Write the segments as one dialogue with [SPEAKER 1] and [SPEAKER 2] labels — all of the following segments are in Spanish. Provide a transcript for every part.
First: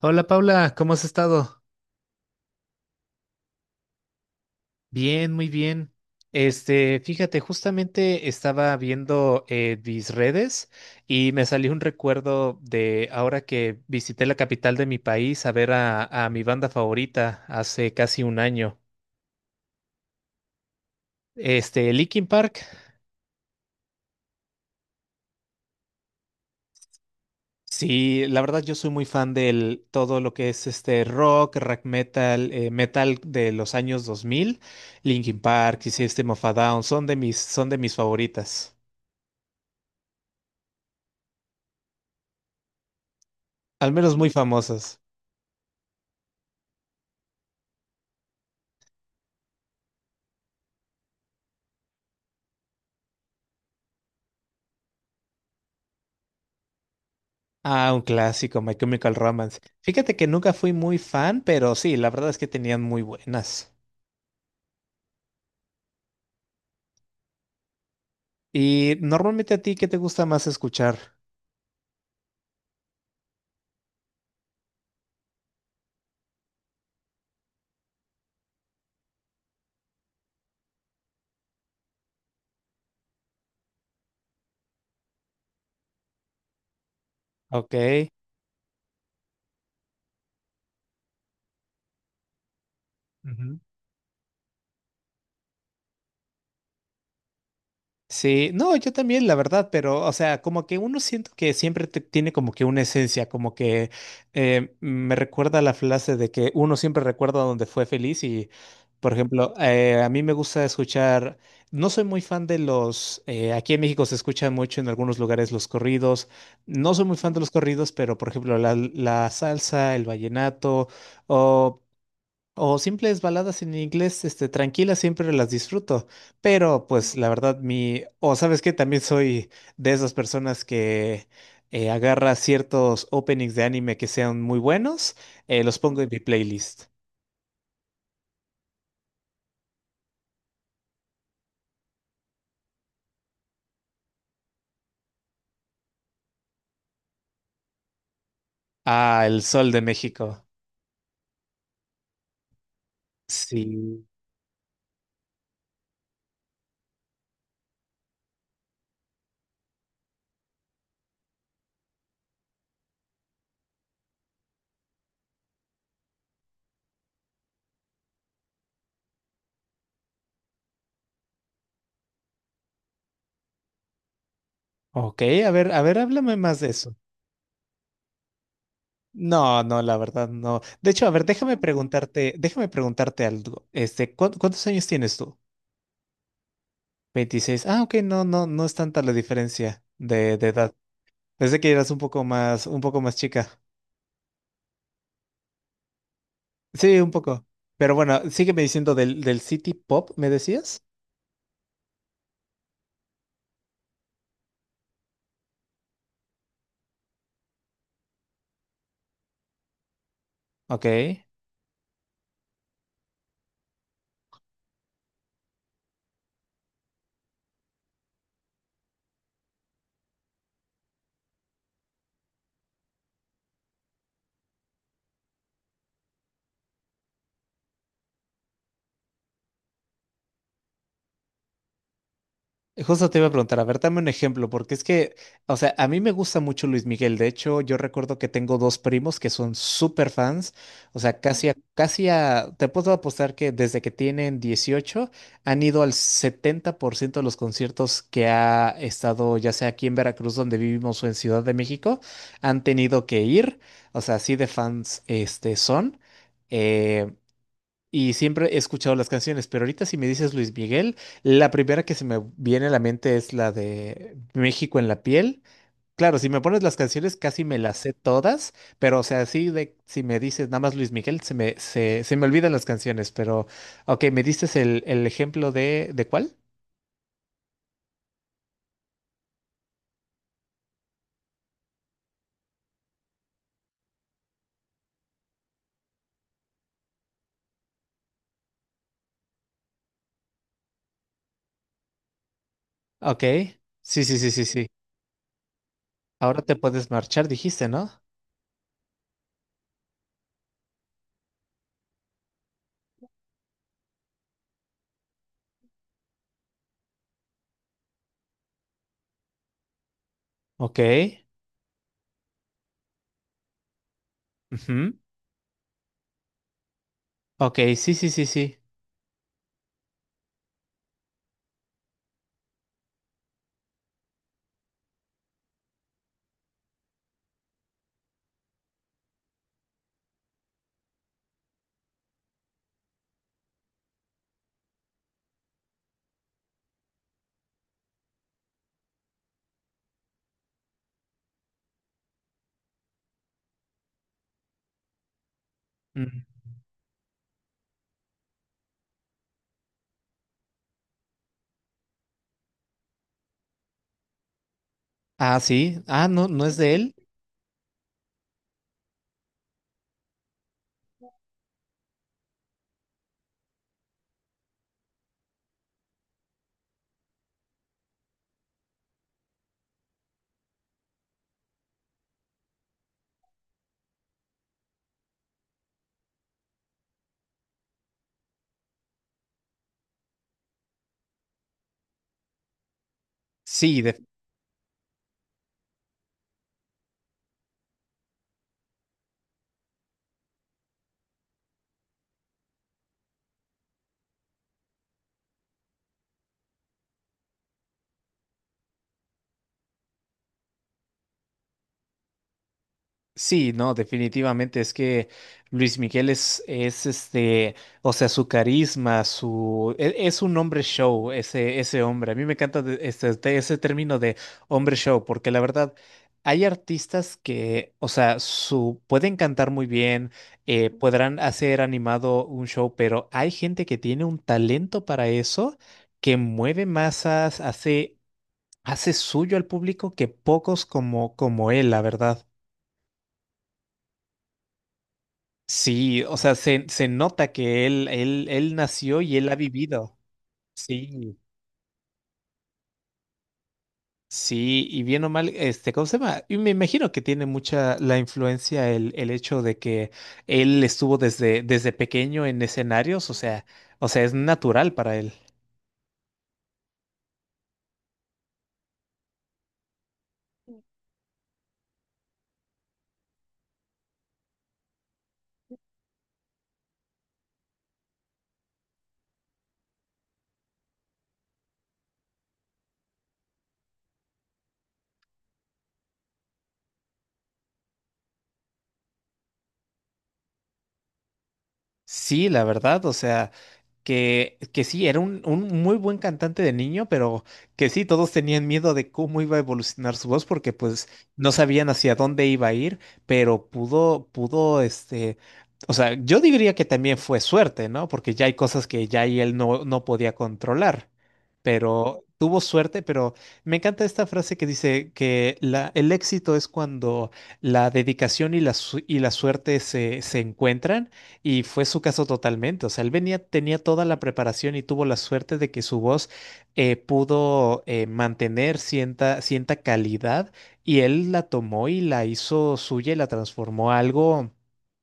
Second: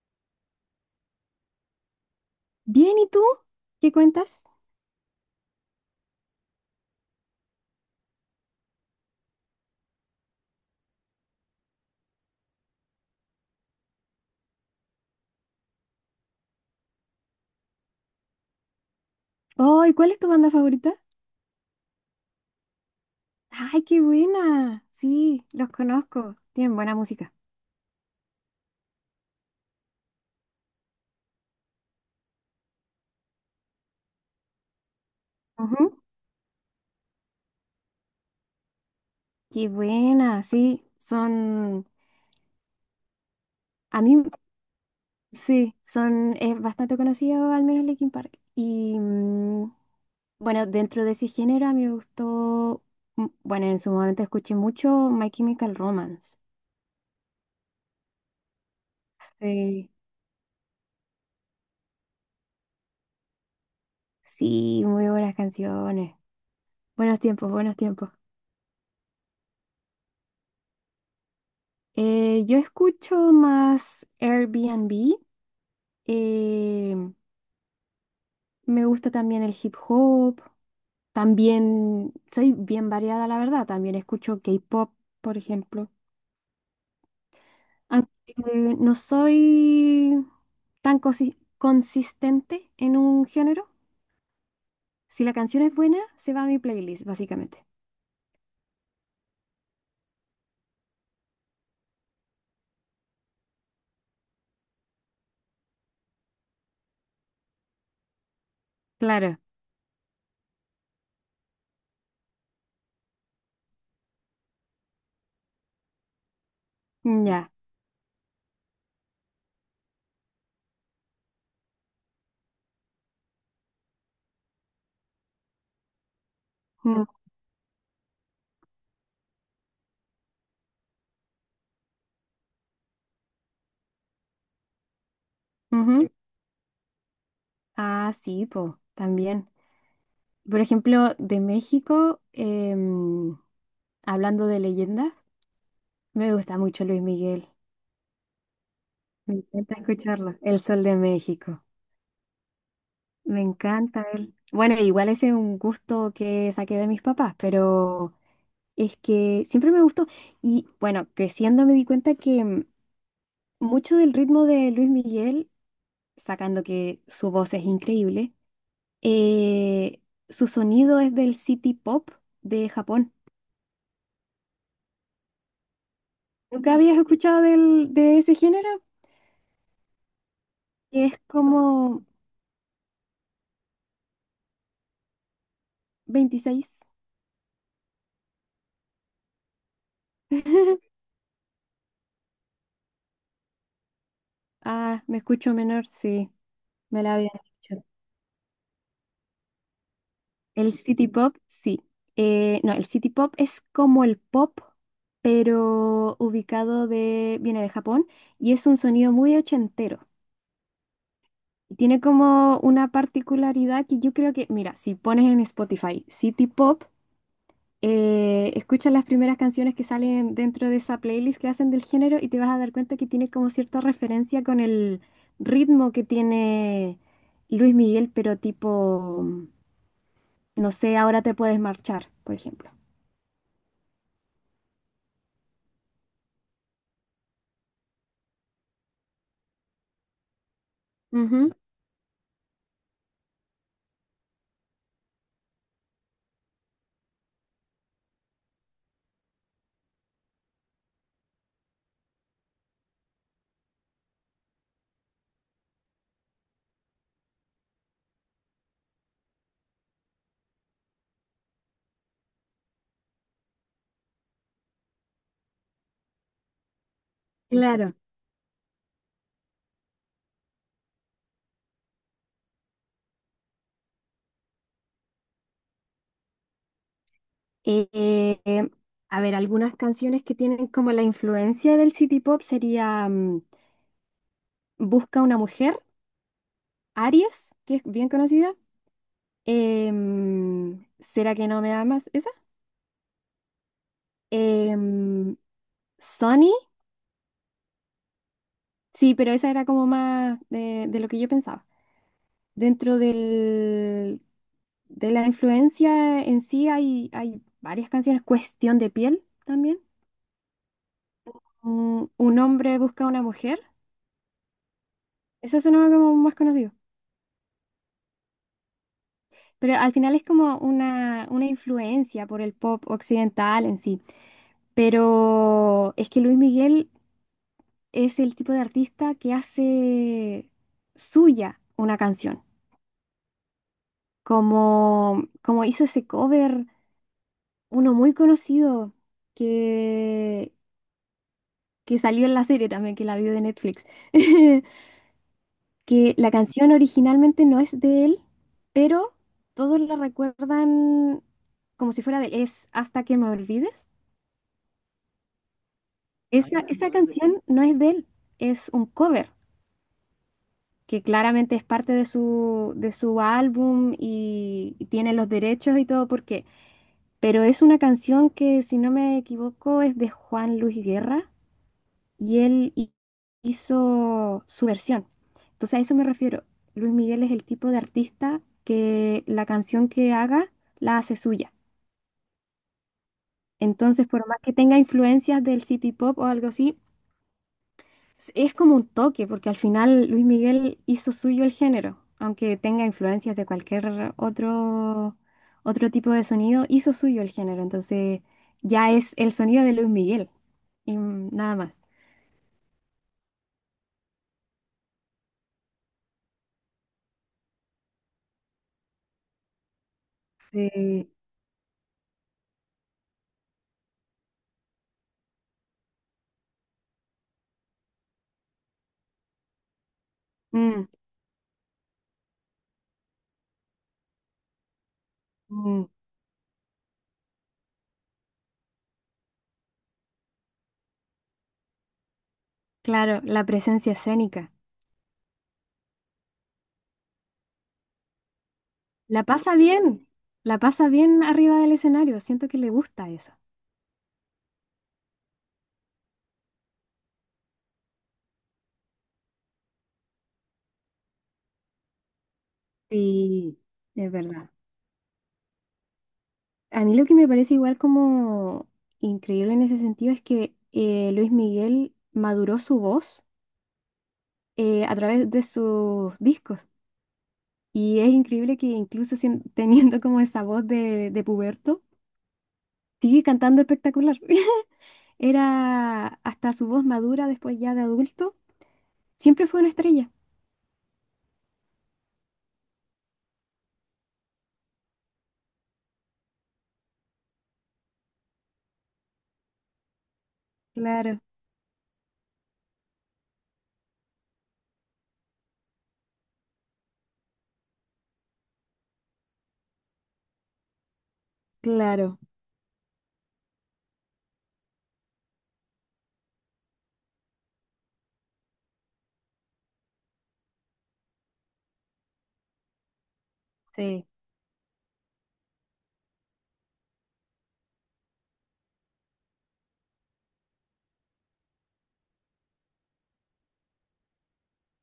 [SPEAKER 1] Hola Paula, ¿cómo has estado?
[SPEAKER 2] Bien, ¿y tú? ¿Qué cuentas?
[SPEAKER 1] Bien, muy bien. Fíjate, justamente estaba viendo mis redes y me salió un recuerdo de ahora que visité la capital de mi país a ver a mi banda favorita hace casi un año.
[SPEAKER 2] Oh, ¿y cuál es tu banda favorita?
[SPEAKER 1] Linkin Park.
[SPEAKER 2] ¡Ay, qué buena! Sí, los conozco. Tienen buena música.
[SPEAKER 1] Sí, la verdad yo soy muy fan del todo lo que es este rock, rock metal, metal de los años 2000. Linkin Park
[SPEAKER 2] Ujú.
[SPEAKER 1] y System of a Down son de mis favoritas.
[SPEAKER 2] Qué buena, sí. Son,
[SPEAKER 1] Al
[SPEAKER 2] a
[SPEAKER 1] menos
[SPEAKER 2] mí,
[SPEAKER 1] muy famosos.
[SPEAKER 2] sí, son, es bastante conocido, al menos Linkin Park. Y mm, bueno, dentro de ese género a mí me gustó, mm, bueno, en su momento escuché mucho My Chemical Romance.
[SPEAKER 1] Ah, un clásico, My Chemical Romance.
[SPEAKER 2] Sí.
[SPEAKER 1] Fíjate que nunca fui muy fan, pero sí, la verdad es que tenían muy buenas.
[SPEAKER 2] Sí, muy buenas canciones. Buenos tiempos, buenos tiempos.
[SPEAKER 1] Y normalmente a ti, ¿qué te gusta más escuchar?
[SPEAKER 2] Yo escucho más Airbnb, eh, me gusta también el hip hop, también soy bien variada, la verdad, también escucho K-pop, por ejemplo.
[SPEAKER 1] Ok.
[SPEAKER 2] Aunque no soy tan consistente en un
[SPEAKER 1] Ujú.
[SPEAKER 2] género, si la canción es buena, se va a mi playlist, básicamente.
[SPEAKER 1] Sí, no, yo también, la verdad, pero, o sea, como que uno siento que siempre tiene como que una esencia, como que me recuerda la frase de que uno siempre recuerda donde fue feliz y, por
[SPEAKER 2] Claro,
[SPEAKER 1] ejemplo, a mí me gusta escuchar, no soy muy fan de los, aquí en México se escuchan mucho en algunos lugares los corridos, no soy muy fan de los
[SPEAKER 2] ya.
[SPEAKER 1] corridos, pero, por ejemplo, la salsa, el vallenato, o simples baladas en inglés, tranquilas, siempre las disfruto. Pero,
[SPEAKER 2] Mm,
[SPEAKER 1] pues, la verdad, mi. O sabes que también soy de esas personas que agarra ciertos openings de anime que sean muy buenos, los pongo en
[SPEAKER 2] ujú.
[SPEAKER 1] mi playlist.
[SPEAKER 2] Ah, sí, po, también. Por ejemplo, de México, hablando de leyendas. Me gusta mucho Luis Miguel.
[SPEAKER 1] Ah,
[SPEAKER 2] Me
[SPEAKER 1] El Sol
[SPEAKER 2] encanta
[SPEAKER 1] de
[SPEAKER 2] escucharlo.
[SPEAKER 1] México.
[SPEAKER 2] El Sol de México. Me
[SPEAKER 1] Sí.
[SPEAKER 2] encanta él. Bueno, igual ese es un gusto que saqué de mis papás, pero es que siempre me gustó. Y bueno, creciendo me di cuenta que mucho del ritmo de Luis Miguel, sacando que su voz es increíble, eh, su sonido es del city pop de Japón.
[SPEAKER 1] Ok, a ver, háblame más de
[SPEAKER 2] ¿Nunca
[SPEAKER 1] eso.
[SPEAKER 2] habías escuchado de ese género?
[SPEAKER 1] No, no, la verdad, no. De
[SPEAKER 2] Que
[SPEAKER 1] hecho, a
[SPEAKER 2] es
[SPEAKER 1] ver, déjame
[SPEAKER 2] como
[SPEAKER 1] preguntarte, déjame preguntarte algo. ¿Cuántos años tienes tú?
[SPEAKER 2] 26.
[SPEAKER 1] 26. Ah, ok, no, no, no es tanta la diferencia de edad. Pensé que eras un poco más chica.
[SPEAKER 2] Ah, me escucho menor, sí,
[SPEAKER 1] Sí,
[SPEAKER 2] me
[SPEAKER 1] un
[SPEAKER 2] la había
[SPEAKER 1] poco.
[SPEAKER 2] dicho.
[SPEAKER 1] Pero bueno, sígueme diciendo del City Pop, ¿me
[SPEAKER 2] El
[SPEAKER 1] decías?
[SPEAKER 2] city pop, sí. No, el city pop es como el pop, pero ubicado de, viene de Japón y es un sonido muy ochentero.
[SPEAKER 1] Ok.
[SPEAKER 2] Y tiene como una particularidad que yo creo que, mira, si pones en Spotify city pop, escucha las primeras canciones que salen dentro de esa playlist que hacen del género y te vas a dar cuenta que tiene como cierta referencia con el ritmo que tiene Luis Miguel, pero tipo, no sé, ahora te puedes marchar, por ejemplo.
[SPEAKER 1] Justo te iba a preguntar, a ver, dame un ejemplo, porque es que, o sea, a mí me gusta mucho Luis Miguel. De hecho, yo recuerdo que tengo dos primos que son súper fans. O sea, casi
[SPEAKER 2] Ujú,
[SPEAKER 1] a, casi a, te puedo apostar que desde que tienen 18 han ido al 70% de los conciertos que ha estado, ya sea aquí en Veracruz, donde vivimos, o en Ciudad de México, han tenido que ir. O sea, así de fans, son. eh, y siempre he escuchado las canciones, pero ahorita si me dices Luis Miguel, la primera que se me viene a la mente es la de México en la piel. Claro, si me pones las canciones casi me las sé
[SPEAKER 2] claro.
[SPEAKER 1] todas, pero o sea, así de si me dices nada más Luis Miguel, se me olvidan las canciones, pero ok, me dices el ejemplo ¿de cuál?
[SPEAKER 2] Eh, eh, eh, a ver, algunas canciones que tienen como la influencia del City Pop sería Busca una mujer, Aries, que es bien conocida. ¿Será que no me amas? ¿Esa?
[SPEAKER 1] Ok, sí, sí, sí, sí, sí.
[SPEAKER 2] Em,
[SPEAKER 1] Ahora
[SPEAKER 2] Sony,
[SPEAKER 1] te puedes marchar, dijiste, ¿no?
[SPEAKER 2] sí, pero esa era como más de lo que yo pensaba. Dentro del, de la influencia en sí hay varias canciones. Cuestión de piel también.
[SPEAKER 1] Ok,
[SPEAKER 2] Un hombre busca a una mujer.
[SPEAKER 1] ujú,
[SPEAKER 2] Esa sonaba como más conocido.
[SPEAKER 1] ok, sí, sí, sí, sí.
[SPEAKER 2] Pero al final es como una influencia por el pop occidental en sí. Pero es que Luis Miguel es el tipo de artista que hace suya una canción. Como, como hizo ese cover. Uno muy conocido que, que salió en la serie también, que la vi de Netflix, que
[SPEAKER 1] Mm.
[SPEAKER 2] la canción originalmente no es de él, pero todos la recuerdan como si fuera de él, es Hasta que me olvides.
[SPEAKER 1] Ah, sí, ah, no, no es de
[SPEAKER 2] Esa
[SPEAKER 1] él.
[SPEAKER 2] canción no es de él, es un cover, que claramente es parte de de su álbum y tiene los derechos y todo porque, pero es una canción que si no me equivoco es de Juan Luis Guerra y hizo su versión. Entonces a eso me refiero. Luis Miguel es el tipo de artista que la canción que haga la hace suya.
[SPEAKER 1] Sí,
[SPEAKER 2] Entonces, por más que tenga influencias del city pop o algo así, es como un toque, porque al final Luis Miguel hizo suyo el género, aunque tenga influencias de cualquier otro, otro tipo de sonido, hizo suyo el género. Entonces, ya es el sonido de Luis Miguel y nada más.
[SPEAKER 1] sí, no, definitivamente es que Luis Miguel es o sea, su carisma, es, un hombre
[SPEAKER 2] Sí.
[SPEAKER 1] show, ese hombre. A mí me encanta de ese término de hombre show, porque la verdad, hay artistas que, o sea, pueden cantar muy bien,
[SPEAKER 2] Mm,
[SPEAKER 1] podrán hacer animado un show, pero hay gente que tiene un talento para eso,
[SPEAKER 2] mm.
[SPEAKER 1] que mueve masas, hace suyo al público que pocos como él, la verdad.
[SPEAKER 2] Claro, la presencia escénica.
[SPEAKER 1] Sí, o sea, se nota que él nació y
[SPEAKER 2] La
[SPEAKER 1] él ha
[SPEAKER 2] pasa
[SPEAKER 1] vivido.
[SPEAKER 2] bien, la pasa
[SPEAKER 1] Sí,
[SPEAKER 2] bien arriba del escenario, siento que le gusta eso.
[SPEAKER 1] sí, y bien o mal, ¿cómo se llama? Y me imagino que tiene mucha la influencia el hecho de que él estuvo desde pequeño en escenarios,
[SPEAKER 2] Sí,
[SPEAKER 1] o sea,
[SPEAKER 2] es
[SPEAKER 1] es
[SPEAKER 2] verdad.
[SPEAKER 1] natural para él.
[SPEAKER 2] A mí lo que me parece igual como increíble en ese sentido es que Luis Miguel maduró su voz a través de sus discos. Y es increíble que incluso teniendo como esa voz de puberto, sigue cantando espectacular. Era hasta su voz madura después ya de adulto, siempre fue una estrella.
[SPEAKER 1] Sí, la verdad, o sea. Que sí, era un muy buen cantante de niño, pero que sí, todos tenían miedo de cómo iba a evolucionar su voz, porque pues
[SPEAKER 2] Claro,
[SPEAKER 1] no sabían hacia dónde iba a ir, pero o sea, yo diría que también fue suerte, ¿no? Porque ya hay cosas que ya y él no, no podía controlar, pero
[SPEAKER 2] claro.
[SPEAKER 1] tuvo suerte, pero me encanta esta frase que dice que el éxito es cuando la dedicación y la suerte se encuentran. Y fue su caso totalmente. O sea, él venía, tenía toda la
[SPEAKER 2] Sí,
[SPEAKER 1] preparación y tuvo la suerte de que su voz pudo mantener cierta calidad y él la tomó y la hizo suya y la transformó a algo,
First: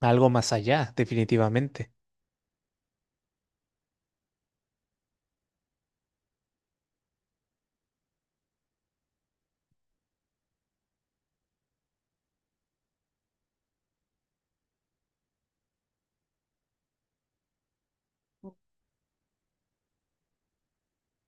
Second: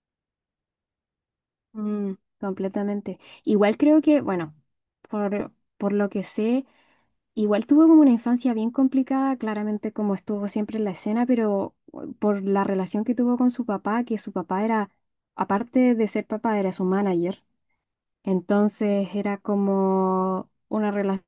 [SPEAKER 1] a algo más allá, definitivamente.
[SPEAKER 2] mm, completamente. Igual creo que, bueno, por lo que sé, igual tuvo como una infancia bien complicada, claramente como estuvo siempre en la escena, pero por la relación que tuvo con su papá, que su papá era, aparte de ser papá, era su manager. Entonces era como una relación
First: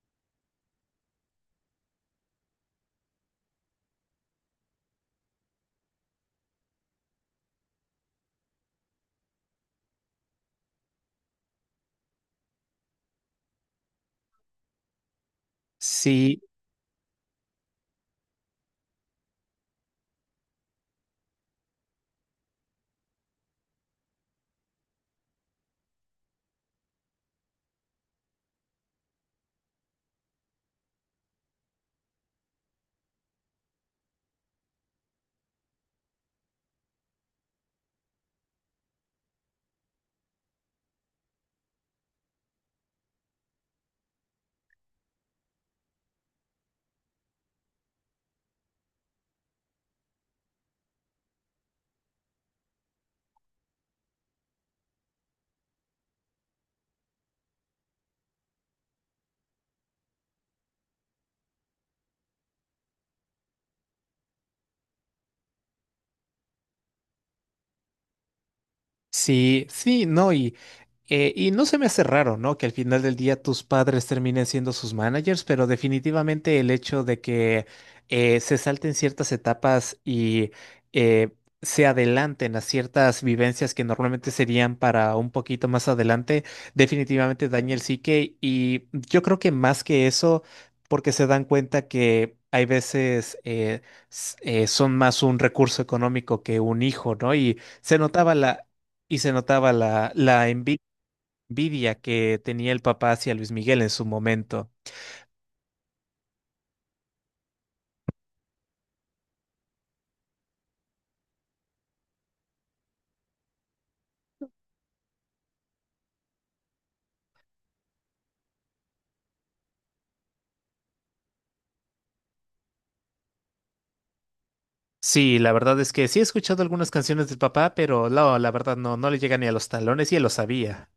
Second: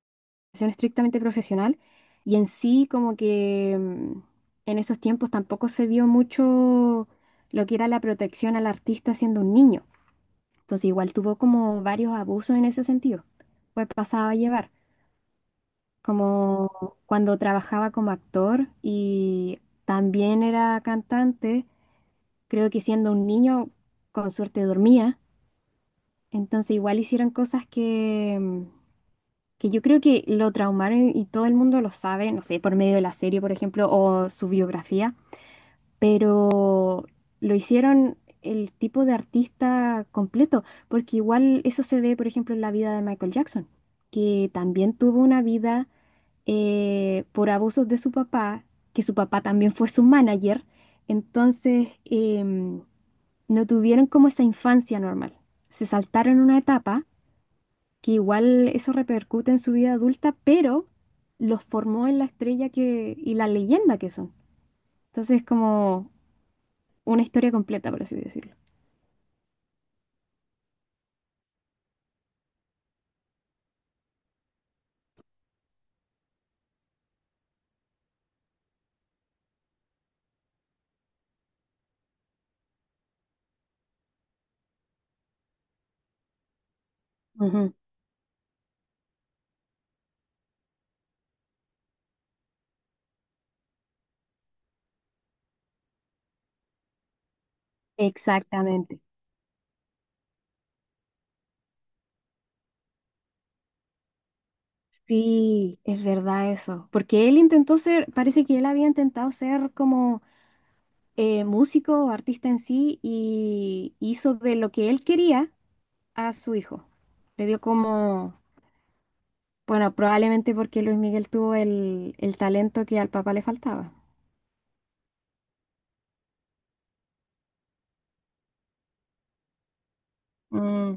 [SPEAKER 2] estrictamente profesional y en sí como que en esos tiempos tampoco se vio mucho lo que era la protección al artista siendo un niño. Entonces igual tuvo como varios abusos en ese sentido. Pues pasaba a llevar,
[SPEAKER 1] Sí,
[SPEAKER 2] como cuando trabajaba como actor y también era cantante, creo que siendo un niño con suerte dormía. Entonces igual hicieron cosas que, que yo creo que lo traumaron y todo el mundo lo sabe, no sé, por medio de la serie, por ejemplo, o su biografía, pero lo hicieron el tipo de artista completo, porque igual eso se ve, por ejemplo, en la vida de Michael Jackson, que también tuvo una vida por abusos de su papá, que su papá también fue su manager, entonces no tuvieron como esa infancia normal, se saltaron una etapa que igual eso repercute en su vida adulta, pero los formó en la estrella que, y la leyenda que son. Entonces, como una historia completa, por así decirlo.
[SPEAKER 1] sí, sí, no, y no se me hace raro, ¿no? Que al final del día tus padres terminen siendo sus managers, pero definitivamente el hecho de que se salten ciertas etapas y eh, se adelanten a ciertas vivencias que normalmente serían para un poquito más adelante, definitivamente
[SPEAKER 2] Ujú,
[SPEAKER 1] daña el psique. Y yo creo que más que eso, porque se dan cuenta que hay veces son más un recurso económico que un hijo, ¿no? Y se notaba la,
[SPEAKER 2] exactamente.
[SPEAKER 1] y se notaba la envidia que tenía el papá hacia Luis Miguel en su momento.
[SPEAKER 2] Sí, es verdad eso. Porque él intentó ser, parece que él había intentado ser como músico o artista en sí y hizo de lo que él quería a su hijo. Le dio como, bueno, probablemente porque Luis Miguel tuvo el talento que al papá le faltaba.
[SPEAKER 1] Sí, la verdad es que sí he escuchado algunas canciones del papá, pero no, la verdad no, no le llega ni a los talones y él lo sabía.
[SPEAKER 2] Mm,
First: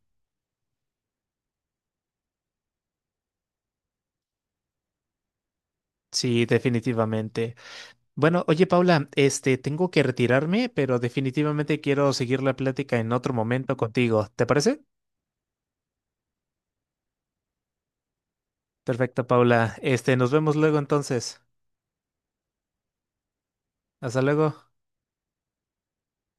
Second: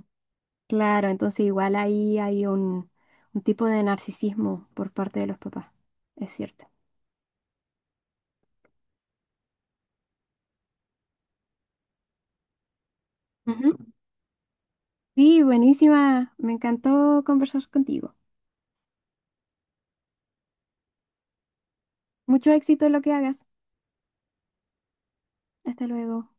[SPEAKER 2] claro, entonces igual ahí hay un tipo de narcisismo por parte de los papás, es
[SPEAKER 1] Sí,
[SPEAKER 2] cierto.
[SPEAKER 1] definitivamente. Bueno, oye Paula, tengo que retirarme, pero definitivamente quiero seguir la plática en otro
[SPEAKER 2] Ujú.
[SPEAKER 1] momento contigo. ¿Te parece?
[SPEAKER 2] Sí, buenísima. Me encantó conversar contigo.
[SPEAKER 1] Perfecto, Paula. Nos vemos luego entonces.
[SPEAKER 2] Mucho éxito en lo que hagas.
[SPEAKER 1] Hasta luego.
[SPEAKER 2] Hasta luego.